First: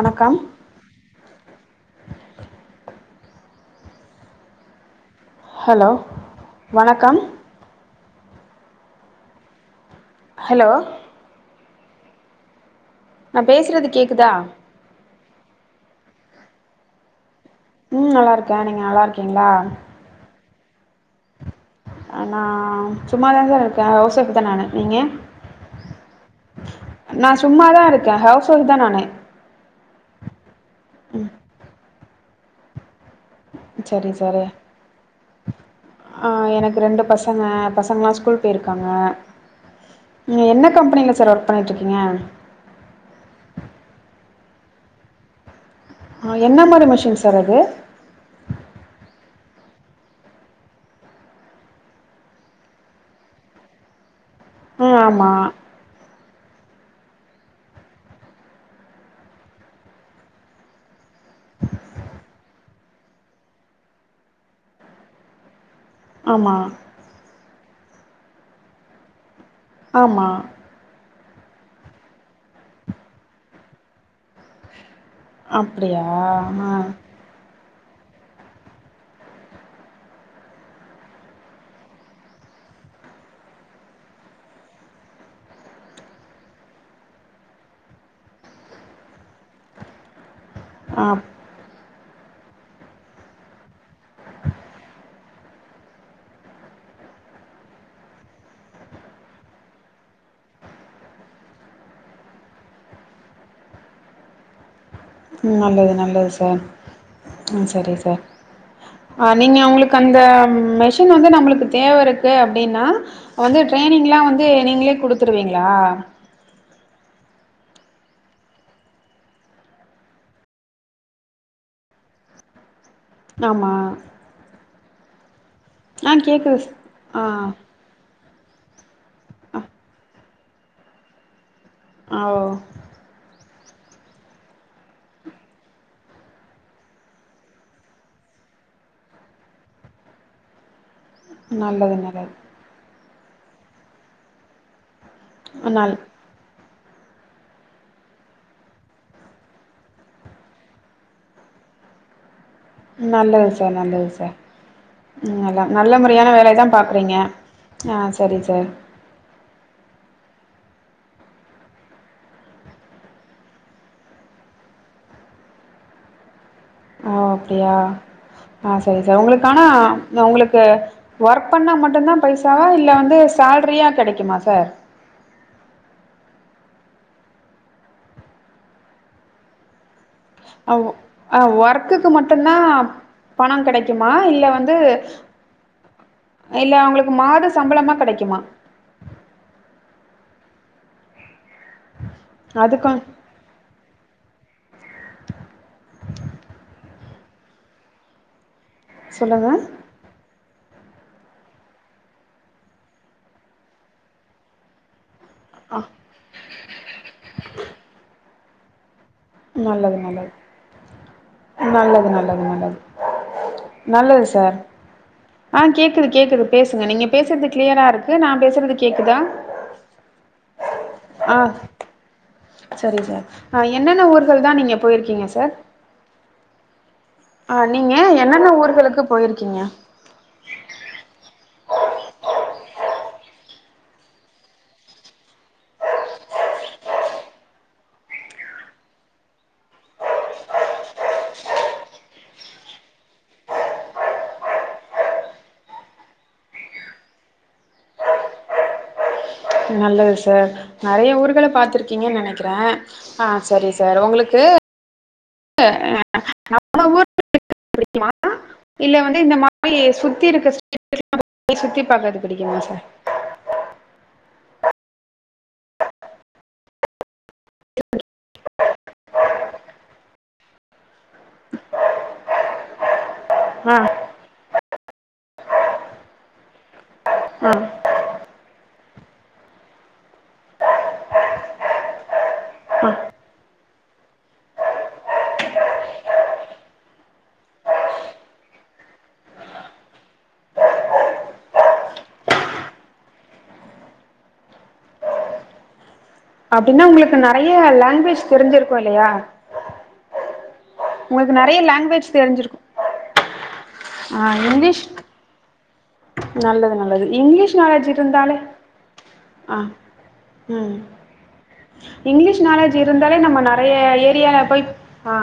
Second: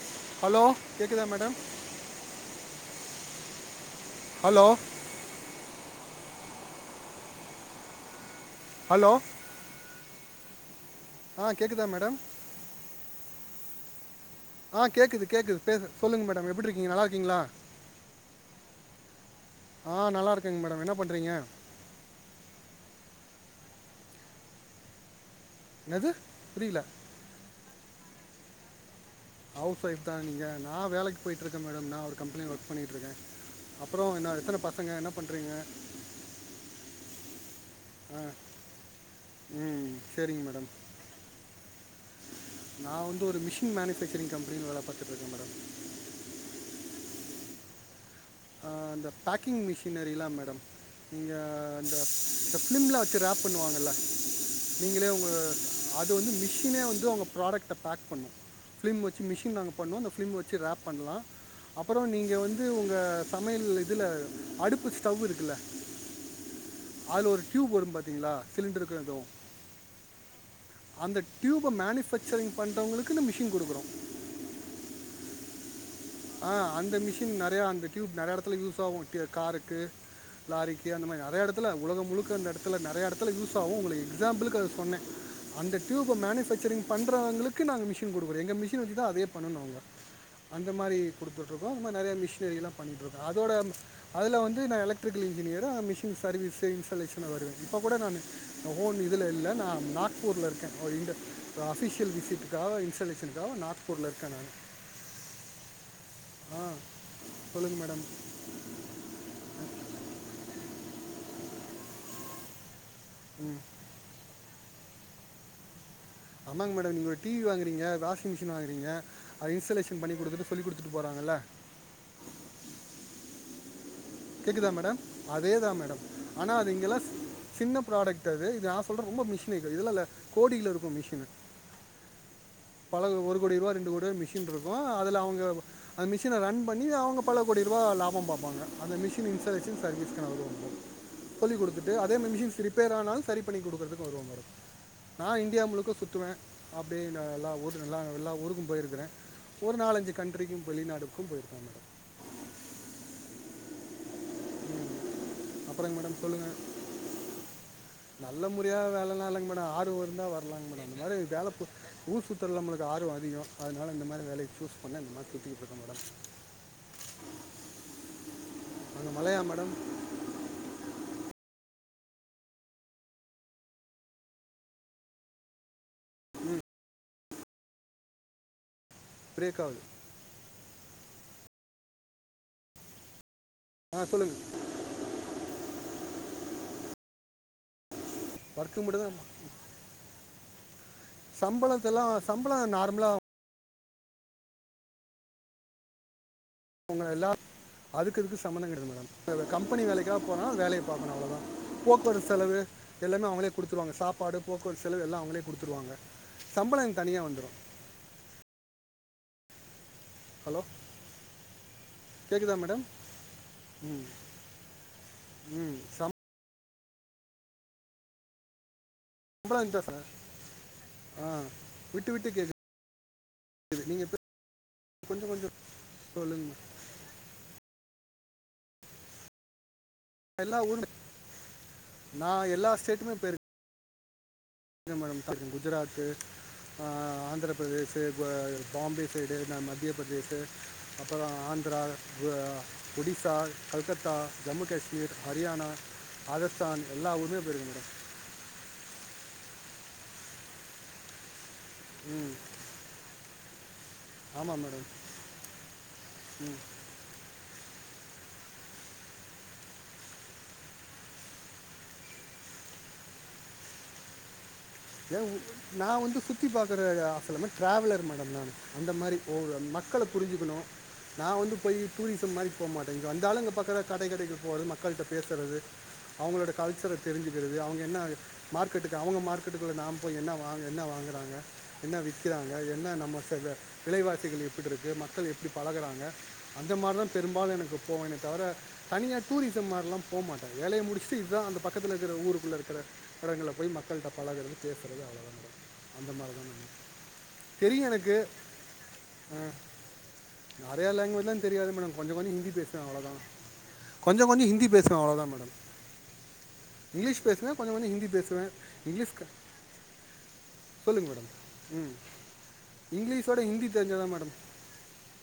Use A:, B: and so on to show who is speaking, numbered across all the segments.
A: வணக்கம்
B: ஹலோ கேக்குதா madam hello
A: hello வணக்கம்
B: ஹலோ
A: ஹலோ
B: ஆ கேக்குதா மேடம்
A: நா பேசுறது கேக்குதா
B: ஆ கேக்குது கேக்குது பேஸ் சொல்லுங்க மேடம் எப்டி இருக்கீங்க நல்லா இருக்கீங்களா
A: ம் நல்லா இருக்கே நீங்க நல்லா இருக்கீங்களா
B: ஆ நல்லாயிருக்கேங்க மேடம் என்ன பண்ணுறீங்க
A: நா சும்மாதாங்க இருக்கே ஹவுஸ் ஒய்ஃப் தா நானு நீங்க
B: என்னது புரியல
A: நா சும்மா தா இருக்கே ஹவுஸ் ஒய்ஃப் தா நானு
B: ஹவுஸ் ஒயஃப் தா நீங்க நா வேலைக்கு போயிட்டு இருக்கே மேடம் நா ஒரு கம்பெனில ஒர்க் பண்ணிட்டு இருக்கே அப்பறோ
A: சரி
B: என்ன
A: சரி
B: எத்தன பசங்க என்ன பண்றீங்க
A: ஆ எனக்கு ரெண்டு பசங்க பசங்கல்லா ஸ்கூல் போயிருக்காங்க
B: ம்
A: நீங்க
B: சரிங்க
A: என்ன கம்பெனில சார் ஒர்க் பண்ணிட்டு இருக்கீங்க
B: நா வந்து ஒரு மிஷின் மேனுபெக்சரிங் கம்பெனில வேல பாத்துட்டு இருக்கே மேடம்
A: ஆ என்ன மாரி மிஷின் சார் அது
B: ஆ அந்த பேக்கிங் மிஷினரிலா மேடம் நீங்க அந்த இந்த ஃபிலிம்மில வச்சு ரேப் பண்ணுவாங்கள்ல
A: ஆ
B: நீங்களே
A: ஆமா
B: உங்க அது வந்து மிஷினே வந்து உங்க ப்ராடக்ட்ட பேக் பண்ணு ஃபிலிம் வச்சு மிஷின் நாங்க பண்னோ அந்த பிஃலிம் வச்சு ரேப் பண்ணலா அப்றோ நீங்க வந்து உங்க சமையல் இதில அடுப்பு ஸ்டவ் இருக்குல்ல
A: ஆமா
B: அதுல ஒரு டியூப் வரு பாத்தீங்களா சிலிண்டருக்கு இதுவு
A: ஆமா
B: அந்த டியூப மேனுஃபேக்சரிங் பண்றவங்களுக்கு இந்த மிஷின் கொடுக்றோ
A: அப்டியா ஆ
B: நெறைய அந்த டியூப் நெறைய இடத்துல யூஸ் ஆகு காருக்கு லாரிக்கி அந்த மாரி நெறைய எடத்துல உலக முழுக்க அ எடத்துல நெறைய எடத்துல யூஸ் ஆகு உங்களுக்கு எக்ஸாம்பிளுக்கு அத சொன்னே அந்த டியூப் மேனுஃபக்சரிங் பண்றவங்களுக்கு நாங்க மிஷின் கொடுக்க்குறோ எங்க மிஷின் வச்சி தா அதே பண்ணங்க அந்த மாரி
A: ஆ,
B: குடுத்துட்டு இருக்கோ இன்னு நெறைய மிஷினரி எல்லா பண்ணிட்டு இருக்கோ அதோட அதுல வந்து நா electrical engineer machine service installation வருவே இப்ப கூட நா இப்போ ஹோன் இதுல இல்ல நா நாக்பூர்ல இருக்கே அவ இங்க ஆஃபிஷியல் விசிட்டுக்காக இன்ஸ்டலேஷனுக்காக நாக்பூரில் இருக்கே நா
A: நல்லது நல்லது சார் ம்
B: சொல்லுங்கள்
A: செரி
B: மேடம்
A: சார் அ நீங்க உங்களுக்கு அந்த மெஷின் வந்து நம்மளுக்கு தேவ இருக்கு அப்டின்னா வந்து
B: ம்
A: ட்ரரைனிங்லா வந்து நீங்களே கொடுத்துருவீங்களா
B: ஆமாங்க மேடம் நீங்க ஒரு டிவி வாங்குறீங்க வாஷிங் மிஷின் வாங்குறீங்க அது இன்ஸ்டலேஷன் பண்ணி கொடுத்துட்டு சொல்லிகொடுத்துட்டு போறாங்கல்ல
A: ஆமா
B: கேக்குதா மேடம் அதேதா மேடம்
A: ஆ
B: ஆனா
A: கேக்குது ஸ்
B: அது இங்க
A: ஆ
B: சின்ன ப்ராடக்ட் இது நா சொல்றே ரொம்ப மிஷின இதுல இ கோடில இருக்கு மிஷின்னு
A: ஆ ஓ
B: பல ஒரு கோடி ரூபா ரெண்டு கோடி ரூபா மிஷின்ருக்கு அதுல அவுங்க அந்த மிஷின ரன் பண்ணி அவுங்க பல கோடி ரூபா லாபோ பாப்பாங்க அந்த மிஷின் இன்ஸ்டலேஷன் சர்வீஸ்கு நா வருவ ப்ரோ சொல்லிகுடுத்துட்டு
A: நல்லது
B: அதே
A: நல்லது
B: மாரி மிஷின்ஸ் ரிப்பேர் ஆனாலு சரி பண்ணி குடுக்கறதுக்கு வருவ ப்ரோ நா இந்தியா முழுக்க
A: நல்
B: சுத்துவே அப்டியே நா நல்லா ஓட்டு நல்லா எல்லா ஊருக்கு போயிருக்கிறே ஒரு நாலஞ்சு கண்ட்ரிக்கு வெளிநாடுக்கும் போயிருக்க மேடம்
A: நல்லது சார் நல்லது சார் ம் எல்லா நல்ல
B: அப்புறங்க மேடம்
A: முறையான வேலைய
B: சொல்லுங்கள்
A: தா பாக்குறீங்க ஆ செரி சார்
B: நல்ல வேலலா இல்லிங்க மேடம் ஆரு இ ருந்தா வரலாங் மேடம் அந்த மாரி வேல ஊர் சுத்துறல நம்மளுக்கு ஆர்வோ அதிகோ அதனால இந்த மாரி வேலய சூஸ் பண்ணே இந்த மாரி சுத்திக்கிட்ருக்க மேடம்
A: ஓ அப்டியா ஆ செரி
B: அங்கே
A: சார்
B: மலையா
A: உங்களுக்கானா
B: மேடம்
A: இல்ல உங்களுக்கு ஒர்க் பண்ணா மட்டுந்தா பைசாவா இல்ல வந்து சேல்ரியா கெடைக்குமா சார்
B: பிரேக்காவ்து
A: அ வொ அ ஒர்க்குக்கு மட்டுந் தா பணங்
B: ஆ
A: கெடைக்குமா
B: சொல்லுங்கள்
A: இல்ல வந் து இல்ல உங்களுக்கு மாத சம்பளமா கெடைக்குமா
B: ஒர்க்கு மட்டு தா சம்பளத்தெல்லா சம்பளோ
A: அதுக்கு
B: நார்மலா [inaudible] எல்லா அதுக்கு இதுக்கு சம்பந்தங் கெடயாது மேடம்
A: சொல்லுங்க
B: கம்பெனி வேலைக் எங்கயா போனா வேலைய பாக்கணு அவ்ளதா போக்குவரத்து செலவு எல்லாமே அவுங்களே குடுத்துருவாங்க சாப்பாடு போக்குவரத்து செலவு எல்லா அவுங்களே குடுத்துருவாங்க சம்பளோ எனக்கு தனியா வந்துரு
A: நல்லது நல்லது
B: ஹலோ
A: நல்லது நல்லது
B: கேட்குதா
A: நல்லது
B: மேடம் ம்
A: நல்லது சார் ஆ
B: ம்
A: கேக்குது கேக்குது பேசுங்க நீங்க பேசுறது க்ளியரா இருக்கு நா பேசுறது கேக்குதா
B: சம்பளோ இதா சார் ஆ விட்டு விட்டு கேக்குது
A: செரி சார் அ என்னென்ன ஊர்கள் தா நீங்க போயிருக்கீங்க சார்
B: சொல்லுங்மா
A: ஆ நீங்க என்னென்ன ஊர்களுக்கு போயிருக்கீங்க
B: எல்லா ஊருமே நா எல்லா ஸ்டேட்டுமே போயிருக் கே மேடம் [inaudible] குஜராத்து ஆ ஆந்திர பிரதேசு குவ பாம்பே சைடு ந மத்திய பிரதேசு அப்றோ ஆந்திரா கு ஒடிசா கல்கத்தா ஜம்மு காஷ்மீர் ஹரியானா ராஸ்தான் எல்லா ஊருமே போயிருக்க மேடம்
A: நல்லது சார் நெறய ஊர்கள பாத்துருக்கீங்க
B: ம்
A: நெனைக்கிறே ஆ செரி சார் உங்களுக் கு
B: ஆமாம் மேடம்
A: [inaudible] பிடிக்குமா இல்ல வந்து இந்த மாரி சுத்தி இருக்க ஸ்டேட் [inaudible] சுத்தி பாக்கறது புடிக்குமா சார்
B: ஏ ஊ நா வந்து சுத்தி பாக்கிற ஆசல்ல மேம் ட்ராவலர் மேடம் நானு அந்த மாரி ஒவுரு மக்கள புரிஞ்சுக்கணு நா வந்து போய் டூரிசம் மாரி போ மாட்டே இங்க வந்தாலு
A: ஆ
B: பக்கத்தில கடை கடைக்கு போறது மக்கள்ட்ட பேசுறது அவுங்களோட கல்ச்சர
A: ஆ
B: தெரிஞ்சுக்கிறது அவுங்க என்ன மார்க்கெட்டுக்கு அவுங்க மார்க்கெட்டுக்குள்ளே நா போய் என்ன வாங்க என்ன வாங்குறாங்க என்ன விக்கிறாங்க என்ன நம்ம சைடுல விலைவாசிகள் எப்டிருக்கு மக்கள் எப்டி பழகுறாங்க அந்த மாரிதா பெரும்பாலு எனக்கு போவேனே தவிர தனியா டூரிசம் மார்ல்லா போ மாட்டே வேலய முடிச்சுட்டு இதா அந்த பக்கத்துல இருக்கிற ஊருக்குள்ள இருகிற எடங்கள்ல போய் மக்கள்ட்ட பழகுறது பேசறது அவ்ளோ தா மேடம் அந்த மாரிதா
A: அப்டின்னா உங்களுக்கு நெறையா லாங்குவேஜ் தெரிஞ்சிருக்கு இல்லயா
B: நெறையா லாங்குவேஜ்லா
A: நிறைய
B: தெரியாது மேடம்
A: லாங்குவேஜ்
B: கொஞ்ச கொஞ்சோ ஹிந்தி
A: தெரிஞ்சிருக்கும்
B: பேசுவே அவ்ளதா கொஞ்ச
A: ஆ
B: கொஞ்ச ஹிந்தி
A: இங்கிலீஷ்
B: பேசுவே அவ்ளதா மேடம்
A: நல்லது நல்லது
B: இங்கிலீஷ் பேசுவே கொஞ்ச
A: நாலேஜ்
B: கொஞ்ச ஹிந்தி
A: இருந்தாலே
B: பேசுவே இங்கிலிஷ் க
A: ஆ ம்
B: சொல்லுங்க மேடம் ம்
A: இங்கிலீஷ் நாலேஜ் இருந்தாலே
B: இங்கிலீஷோட
A: நம்ம
B: ஹிந்தி
A: நெறைய
B: தெரிஞ்சால் தான் மேடம்
A: ஏரியால போய் ஆ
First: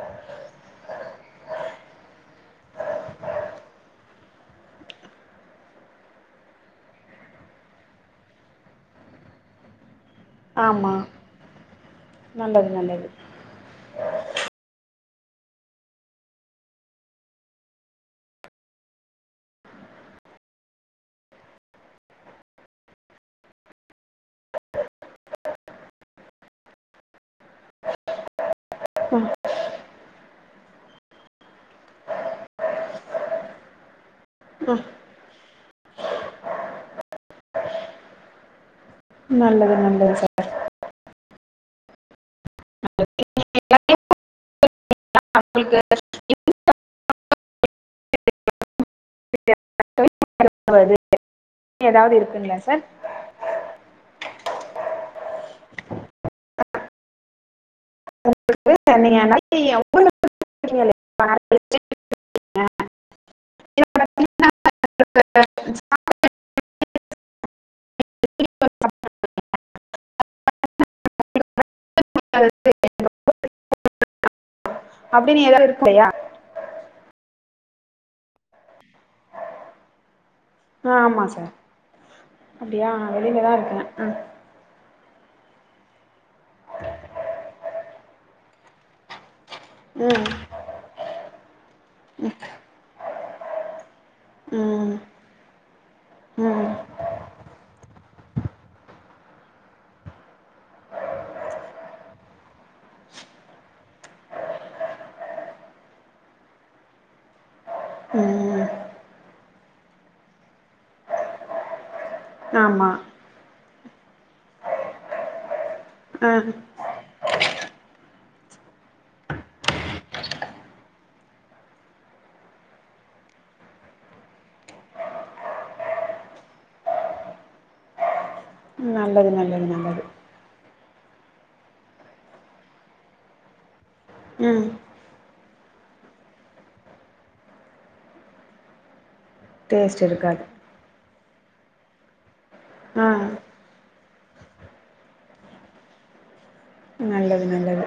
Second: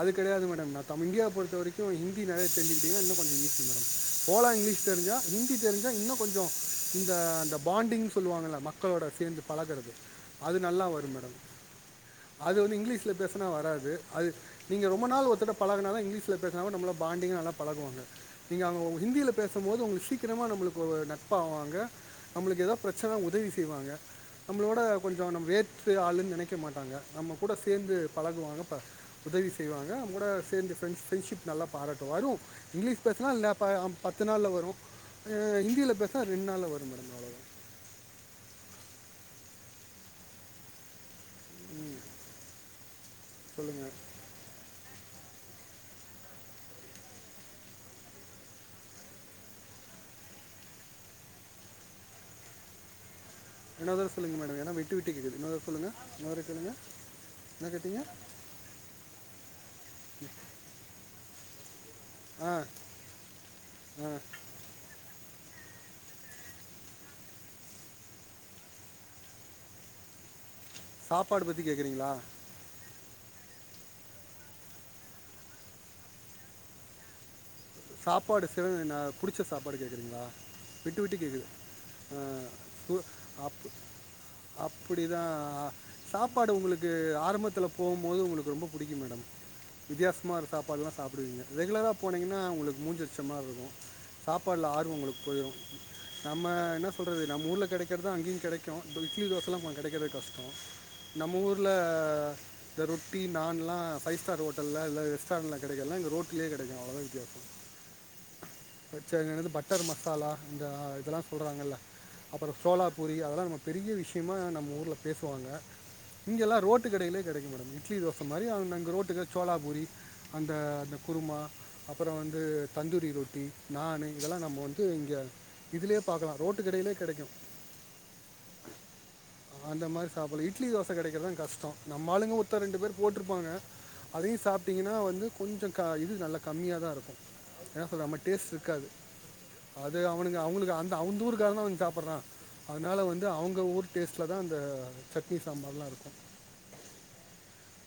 B: அது கெடையாது மேடம் நா தமி இந்தியாவ பொறுத்தவரைக்கூ ஹிந்தி நறைய தெரிஞ்சிகிட்டிங்கனா இன்னு கொஞ்சோ ஈஸி மேடம் போலா இங்கிலீ்ஷ் தெரிஞ்சா ஹிந்தி தெரிஞ்சா இன்னு கொஞ்சோ இந்த அந்த பாண்டிங்னு சொல்லுவாங்கள மக்களோட சேந்து பழகறது அது நல்லா
A: ஆமாம்
B: வரும் மேடம் அது
A: நல்லது
B: வந்து
A: நல்லது
B: இங்லீஷ்ல பே சுனா வராது அது நீங்க ரொம்ப நாள் ஒர்தர்ட பழகுனாதா இங்லீஷ்ல பேசனாகூட நம்மலா பாண்டிங்கா நல்லா பழகுவாங்க நீங்க அவுங்கோ ஹிந்தில பேசம்போது உங்களுக்கு சீக்கிரமா நம்மளுக்கு ஒரு நட்பா ஆவாங்க நம்மளுக்கு எதா பிரச்சனனா உதவி செய்வாங்க நம்மளோட கொஞ்சோ நம்ம வேத்து ஆளுன் நெனைக்க மாட்டாங்க நம்ம கூட சேந்து பழகுவாங்க ப உதவி செய்வாங்க நம்மோட சேந்து ஃப்ரெண்ட்ஷிப் நல்லா பாராட்டு வரு இங்லீஷ் பேஸ்னா ல அ பத்து நாள்ல வரு இ ஹந்தில பேஸ்னா ரெண்டு நாள்ள வரு மேடம் அவ்ளோதா
A: நல்லது நல்லது சார்
B: ம் சொல்லுங்க
A: [inaudible] [inaudible] எதாவ்து இருக்குங்ளா சார்
B: இன்னோர் தடவ சொல்லுங்க மேடம் ஏன்னா விட்டு விட்டு கேக்கது இன்னோரு தடவ சொல்லுங்க இன்னோருதர சொல்லுங்க என்ன கேட்டீங்க
A: [inaudible] [inaudible]
B: ஆ ஆ சாப்பாடு பத்தி கேக்கிறீங்களா
A: [inaudible] அப்டின் ஏதாவ்து இருக்குல்லயா
B: சாப்பாடு செவ நா புடிச்ச சாப்பாடு கேட்குறீங்களா விட்டு
A: ஆ
B: விட்டு
A: ஆமாம்
B: கேக்குது
A: சார்
B: ஆ
A: அப்டியா
B: சு
A: நா வெளில தா
B: அப்
A: இருக்கே
B: அப்டிதா சாப்பாடு உங்குளுக்கு ஆரம்பத்துல போகும் போது உங்களுக்கு ரொம்ப புடிக்கூ மேடம்
A: ம்
B: வித்தியாசமார சாப்பாட்ல்லா சாப்புடுவீங்க ரெகுலரா போனீங்கனா உங்களுக்கு மூன்சிலடிச்ச மாரி இருக்கூ சாப்பாட்ல
A: ம்
B: ஆர்வொ உங்களுக்கு போய்ரு நம்ம
A: ம் ம்
B: என்ன சொல்றது நம்ம ஊர்ல கெடைக்க தா அங்கேயு கெடைக்கூ இட்லி தோசலா மா கெடைக்கிறது கஷ்டோ நம்ம ஊர்ல இந்த ரொட்டி நான்லா ஃபைவ் ஸ்டார் ஹோட்டல்ல இல்ல ரெஸ்டாரண்ட்ல கெடைக்கலா இங்க ரோட்லே கெடைக்கூ அவ்ளோ தா வித்தியாசொ
A: ம்
B: பச்ச இங்கென்னது பட்டர் மசாலா இந்த இதெல்லா சொல்றாங்கல்ல அப்பறோ சோளா
A: ஆமா
B: பூரி அதெல்லா பெரிய விஷயமா நம்ம ஊர்ல பேசுவாங்க
A: ஆ
B: இங்கெல்லா ரோட்டு கைடையிலே கெடைக்கும் மேடம் இட்லி தோச மாரி அவுங்க அங்க ரோட்டு கட சோலாபூரி அந்த அந்த குருமா அப்பறோ வந்து தந்தூரி ரொட்டி நானு இதெல்லா நம்ம வந்து இங்க இதுலயே பாக்கலா ரோட்டு கடையிலயே கெடைக்கூ
A: நல்லது நல்லது
B: அந்த
A: நல்லது
B: மாரி சாப்பலா இட் இட்லி தோச கெடைக்கிறதா கஷ்டோ நம்ம ஆளுங்க ஒருத்தர் ரெண்டு பேர் போட்ருப்பாங்க அதையு
A: ம்
B: சாப்ட்டிங்கனா வந்து கொஞ்சோ க இது நல்லா கம்மியா தா இருக்கூ ஏனா சொல்ல நம்ம டேஸ்ட் இருக்காது அது
A: டேஸ்ட்
B: அவனுங்க
A: இருக்காது
B: அவனுங்க அந்த அந்த ஊருக்காரதா வந்து சாப்பட்றா அதனால
A: ஆ
B: வந்து அவுங்க ஊர் டேஸ்ட்ல தா அந்த சட்னி சாம்பார்ல்லா இருக்கூ
A: நல்லது நல்லது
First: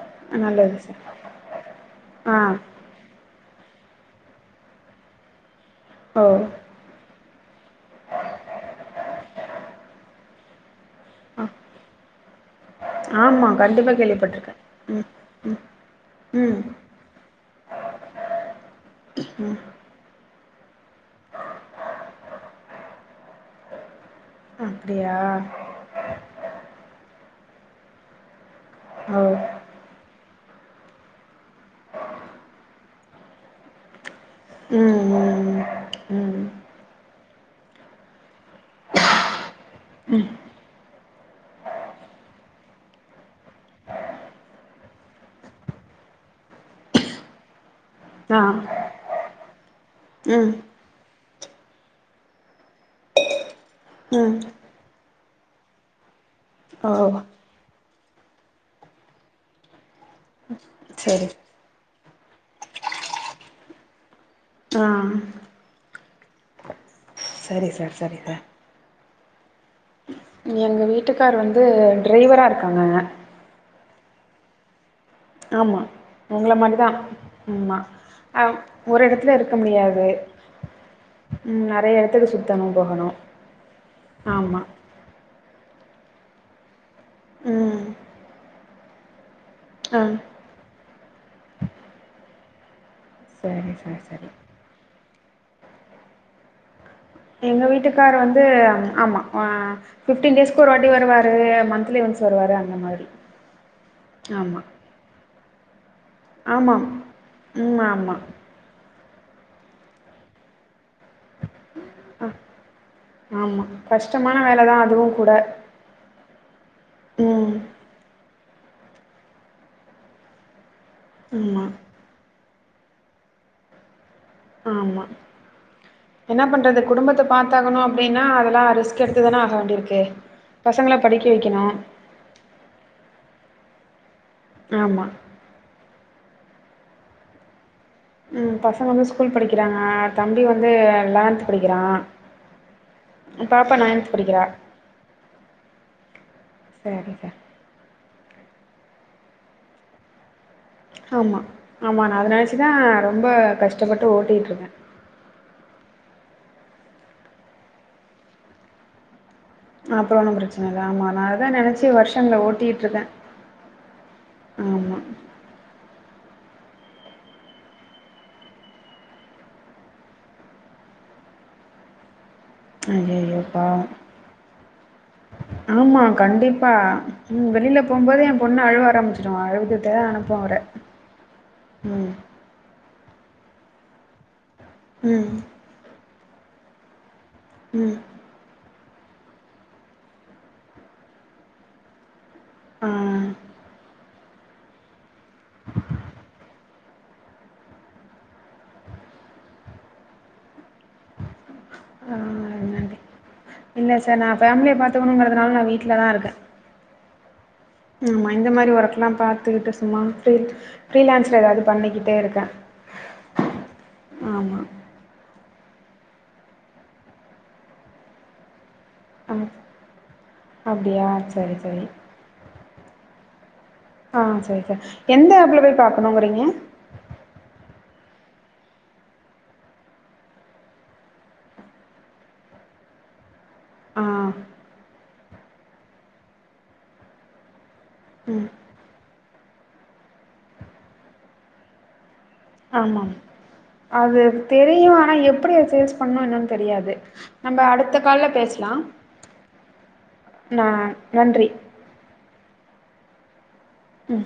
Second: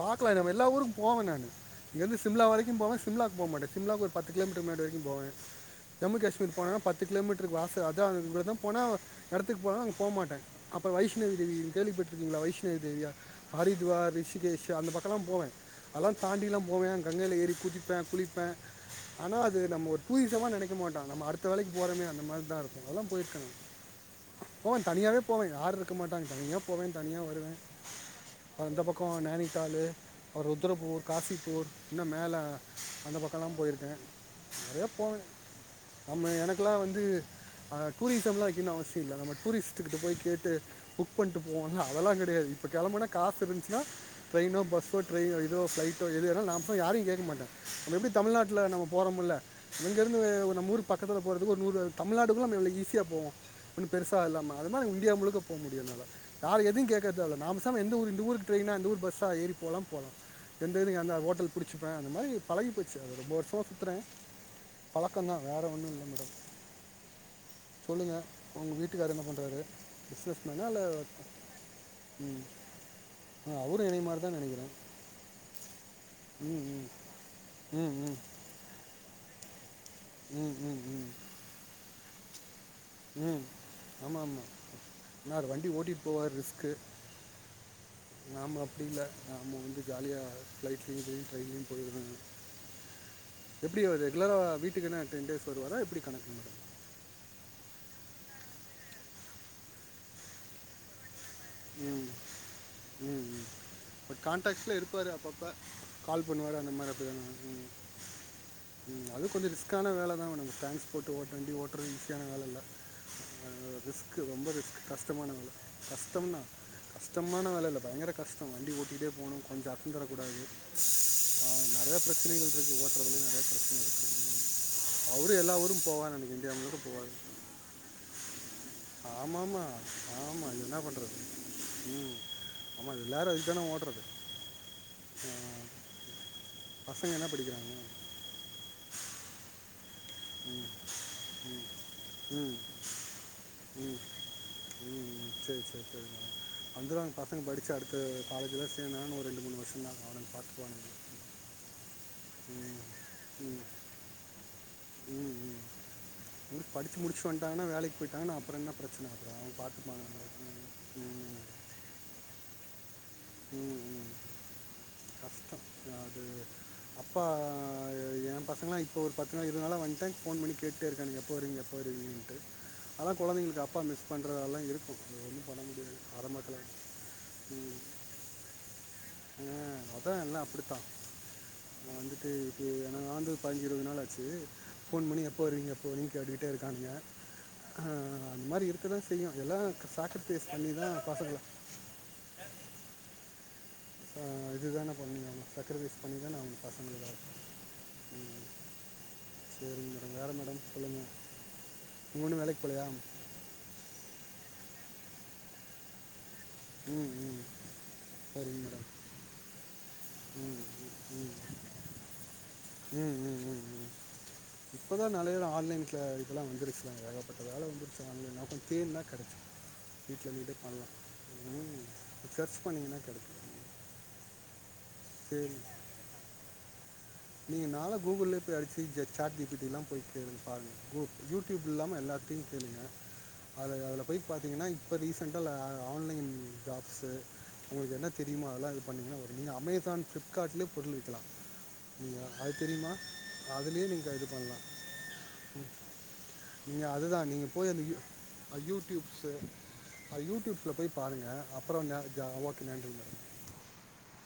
B: பாக்லா நம்ம எல்லா
A: நல்லது
B: ஊருக்கு
A: சார்
B: போவ நானு இங்க இருந்து
A: ஆ
B: சிம்லா வரைக்கும் போவ சிம்லாக்கு போமாட்டே சிம்லாக்கு ஒரு பத்து கிலோ மீட்டர் முன்னாடி வரைக்கூ போவே ஜம்மு
A: ஓ
B: காஷ்மீர் போனா பத் பத்து கிலோமீட்டருக்கு வாச அதா இங்கதா போனா எடத்துக்கு போனாலு அங்க போ மாட்டே அப்பறோ வைஷ்ணவி
A: ஆ
B: தேவி கேள்விப்பட்ருக்கீங்களா வைஷ்ணவி தேவியா
A: ஆமா கண்டிப்பா
B: ஹரித்துவார் ரிஷி
A: கேள்விப்பட்ருக்கே
B: கேஷு அந்த
A: ம்
B: பக்கல்லா போவே அதெல்லா
A: ம்
B: தாண்டில்லா போவே கங்கைல ஏறி குதிப்பே குளிப்பே ஆனா அது நம்ம ஒரு டுரிசமா நெனைக்க மாட்டோ நம்ம அடுத்த வேலைக்கு போறோமே அந்த மார்தா இருக்கூ அதெல்லா போயிருக்க நானு போவே
A: அப்டியா
B: தனியாவே போவே யாரும் இருக்க மாட்டாங்க தனியா போவே தனியா வருவே அந்த பக்கொ
A: ஓ
B: நவிட்டாளு அப்புறம் ருத்ரப்பூர் காசிப்பூர் இன்னும் மேல அந்த பக்கொ எல்லாம் போயிருக்கேன் அப்டியே
A: ம்
B: போவேன்
A: ம்
B: நம்ம
A: ம்
B: எனக்கெல்லாம் வந்து அ டூரிசம் எலாம் வைக்கனும் அவசியம் இலை நம்ம டூரிஸ்டு கிட்ட போய் கேட்டு புக் பண்ணிட்டு போவோம்ன்னு அதெல்லாம் கெடையாது இப்ப கிழம்புனா காசு இருந் ச்சுனா ட்ரெயின்னோ பஸ்ஸோ ட்ரெய் இதோ ஃப்ளைட்டோ எது வேணும் நா போய் யாரையும் கேட்க மாட்டேன் எப்டி
A: ஆ
B: தமிழ்நாட்டுல நம்ம போறோம் முள்ள இங்கிருந்து
A: ம்
B: நம்ம ஊருக் பக்கத்துல போறதுக்கு ஒரு நூறு தமிழ்நாடு நம்ம எவ்ளோ ஈஸியா போவோம் ஒன்னும் பெருசா
A: ம்
B: இல்லாம அது மாரி இந்தியா முழுக்க போ முடியும் என்னால யார எதையும்
A: ஓ
B: கேட்க தேவை நா பேசாம எந்த ஊரு இந்த ஊருக் ட்ரெயின்னா அந்த ஊர் பஸ்ஸா ஏறி போலாம் போலாம் எந்த இதையு [unintelligible] அந்த
A: சரி
B: ஹோட்டல் பிடிச்சிப்பேன் அந்த மாதிரி பழகி போச்சு அது ரொம்ப வருஷமா சுத்துறேன்
A: ஆ
B: பழக்கமந்தான் வேற ஒன்னும் இல்ல மேடம்
A: சரி சார் சரி சார்
B: உங்க வீட்டுக்காரு என்ன பண்ணுறாரு பிஸ்னஸ் மேனா இல்லை
A: எங்கள் வீட்டுக்கார் வந்து
B: ம்
A: டிரைவரா இருக்காங்க
B: ஆ அவுரு என்னையமாரி தான் நெனைக்கிறேன்
A: ஆமா உங்கள மாரி தான் ஆமா
B: ம் ம் ம்
A: அ ஒரு எடத்துல இருக்க முடியாது
B: ம் ம் ம்
A: ம் நிறைய இடத்துக்கு சுத்தனும் போகணும் ஆமா
B: ஏன்னா அவர் வண்டி ஓட்டிட்டு போவார் ரிஸ்கு
A: ம்
B: நாம அப்டி இல்ல நாம வந்து
A: ஆ.
B: ஜாலியா ஃப்ளைட்லையும் செரி ட்ரெயின்லயும் போய்டுவேன்
A: சரி,
B: எப்டி
A: சரி,
B: அவர்
A: சரி.
B: ரெகுலரா வீட்டுக்கு என்ன டென் டேஸ் வருவாரா எப்டி கணக்கு
A: எங்க வீட்டுக்கார் வந்து அம் ஆமா ஆ ஃபிஃப்டீன் டேஸ்க்கு ஒரு வாட்டி வருவாரு மந்த்லி
B: ம்
A: ஓன்ஸ் வருவாரு அந்த மாரி ஆமா
B: இருப்பாரு அப்பப்ப கால் பண்ணுவாரு அந்த
A: ஆமா.
B: மாதிரி அப்படி தான
A: ம். ஆமா.
B: ம் அது கொஞ்சம் ரிஸ்கான வேல தான் மேடம் தேங்க்ஸ் போட்டு ஓட்ட வண்டி ஓட்டுறது ஈஸியான வேலை இல்ல அ
A: ஆமா.
B: ரிஸ்கு
A: கஷ்டமான
B: ரொம்ப
A: வேல
B: ரிஸ்கு
A: தான் அதுவும் கூட.
B: கஷ்டமான வேல கஷ்டம் தான் கஷ்டமான
A: ம்.
B: வேல இல்ல பயங்கர கஷ்டம் வண்டி ஓட்டிட்டே போனும் கொஞ்சம் அசந்துரக் கூடாது
A: ம்மா
B: நிறைய பிரச்சனைகள் இருக்கு ஓட்டுறதுல நிறைய பிரச்சனை இருக்கு
A: ஆமா.
B: அவரும் எல்லா ஊருக்கும் ர போவான
A: என்ன பண்றது குடும்பத்த பாத்தாகணும் அப்டின்னா அதெல்லாம் ரிஸ் புக் எடுத்து
B: ஆமாம்
A: தான ஆக
B: ஆமாம்
A: வேண்டியிருக்கு
B: ஆமாம் இது என்ன
A: பசங்கள படிக்க வைக்கணும்
B: ஆமா எல்லாரும் அதுக்கு தான ஓடுறது
A: ஆமா
B: ஆ பசங்க என்ன படிக்கிறாங்க
A: ம் பசங்க வந்து ஸ்கூல் படிக்கிறாங்க தம்பி வந்து லெவன்த் படிக்கிறான்
B: ம்
A: பாப்பா
B: ம்
A: நைன்த் படிக்கிறா
B: ம் செரி செரி செரி
A: சரி
B: வந்துருவாங்க
A: சார்
B: பசங்க படிசாசு அடுத்து காலேஜில சேர்ந்தா ஒரு ரெண்டு மூணு வருஷம் தா ஆ பாத்து போங்க
A: ஆமா ஆமா நா அத நெனைச்சு தா ரொம்ப
B: ம்
A: கஷ்டப்பட்டு ஓட்டிட்டுருக்கேன்
B: ம் ம் உங்களுக்கு படிச்சு முடிச்சு வந்துட்டாங்கன்னா வேலைக்கு போயிட்டாங்கன்னா அப்புறம் என்ன பிரச்சன
A: அப்றோ ஒன்னு பிரச்சன இல்ல ஆமா நா அத தா நெனைச்சி வருஷங்கள் ஓட்டிட்ருக்கே
B: ம் ம்
A: ஆமா
B: கஷ்டப்ளாது அப்பா எ பசங்களா இப்ப ஒரு பத்துநா இருபதுநாளா வந்ட்டே போன் பண்ணி கேட்டுட்டே இருக்கானுங்க நீங்க எப்போ வருவீங்க எப்போ வருவீங்கனு டு அதா
A: ஐயையோ
B: கொழந்தைங்களுக்கு
A: பாவோ
B: அப்பா மிஸ் பண்றதல்லா இருக்கோ அது ஒன்னு பண்ண முடியாது வரோ மக்களே ம்
A: போம்போதே எ பொண்ணு அழுவ ஆரம்பிச்சுரு அழுதுட்டே
B: அதான்
A: அனுப்பு
B: எல்லாம்
A: அவர ம்
B: ஏ நா ஆந்து பைஞ்சு இருவது நாள் ஆச்சு போன் பண்ணி
A: ம்
B: எப்போ வருவீங்க எப்போ வருவீங்கன் கேட்டுடே இருக்கானுங்க ஆ
A: ம்
B: மாரி இருக்கதா செய்யு எல்லா சாக்ரிபைஸ் பண்ணிதா பசங்கள
A: ஆ
B: ஆ இது தான பண்ணி ஆவனு சக்ரிபைஸ் பண்ணி தான ஆவனு பசங்களுக்காக செரி மேடம் வேற மேடம் சொல்லுங்க
A: ஆ நன்றி இல்ல சார் நா ஃபேமிலிய பாத்துக்கனோங்றதுனால நா வீட்ல தா இருக்கே
B: ம் ம்
A: ஆமா இந்த
B: சரிங்க
A: மாரி
B: மேடம்
A: ஒர்க்லா பாத்துக்கிட்டு சும்மா ஃப்ரீ
B: ம்
A: ஃப்ரீலான்ஸ்ல ஏதாது பண்ணிக்கிட்டே இருக்கே
B: ம் ம் ம் இப்பதா நெறைய ஆன்லைன் க இதுலா வந்துருச்சுல ஏகப்பட்ட வேல வந்துருச்சு தேட்னா
A: ஆ
B: கெடைக் வீட்ல இருந்துட்டே பண்லா
A: அப்டியா சரி சரி
B: ம் சர்ச் பண்ணிங்கன்னா கெடைக்கோ
A: ஆ சரி சார் எந்த ஆப்ல போய் பாக்கனோங்றீங்க
B: நீங்க நேல கூகுள்ளே போய் அடிச்சி ஜ சாட் ஜிபிட்டிலா போய் தேடுங் பாருங்க கோ யூடியூப் இல்லாம எல்லாத்தயோ தேடுங்க அதுல
A: ஆ
B: அதுல போய் பாத்தீங்கன்னா இப்போ ரீசண்ட்டா ல ஆன்லைன் ஜாப்ஸு உங்களுக் என்ன தெரியுமோ அதுலா இது பண்ணிங்கன்னா வரு நீங்க அமேசான் ஃப்ளிப்கார்ட்லே பொருள் விக்கலா நீங்க அது தெரியுமா
A: ஆமாம்
B: அதுலேயே நீங்கள்
A: அது
B: இது பண்ணலாம்
A: தெரியு ஆனா எப்டி அத சேல்ஸ் பண்ணோ என்னன்
B: நீங்கள்
A: தெரியாது நம்ம அடுத்த கால்ல பேஸ்லா
B: டியூப்ஸு அ யூடியூப்ல போய் பாருங்க
A: நன்றி
B: அப்பறோ ந க ஓகே நன்றிங்க
A: ம்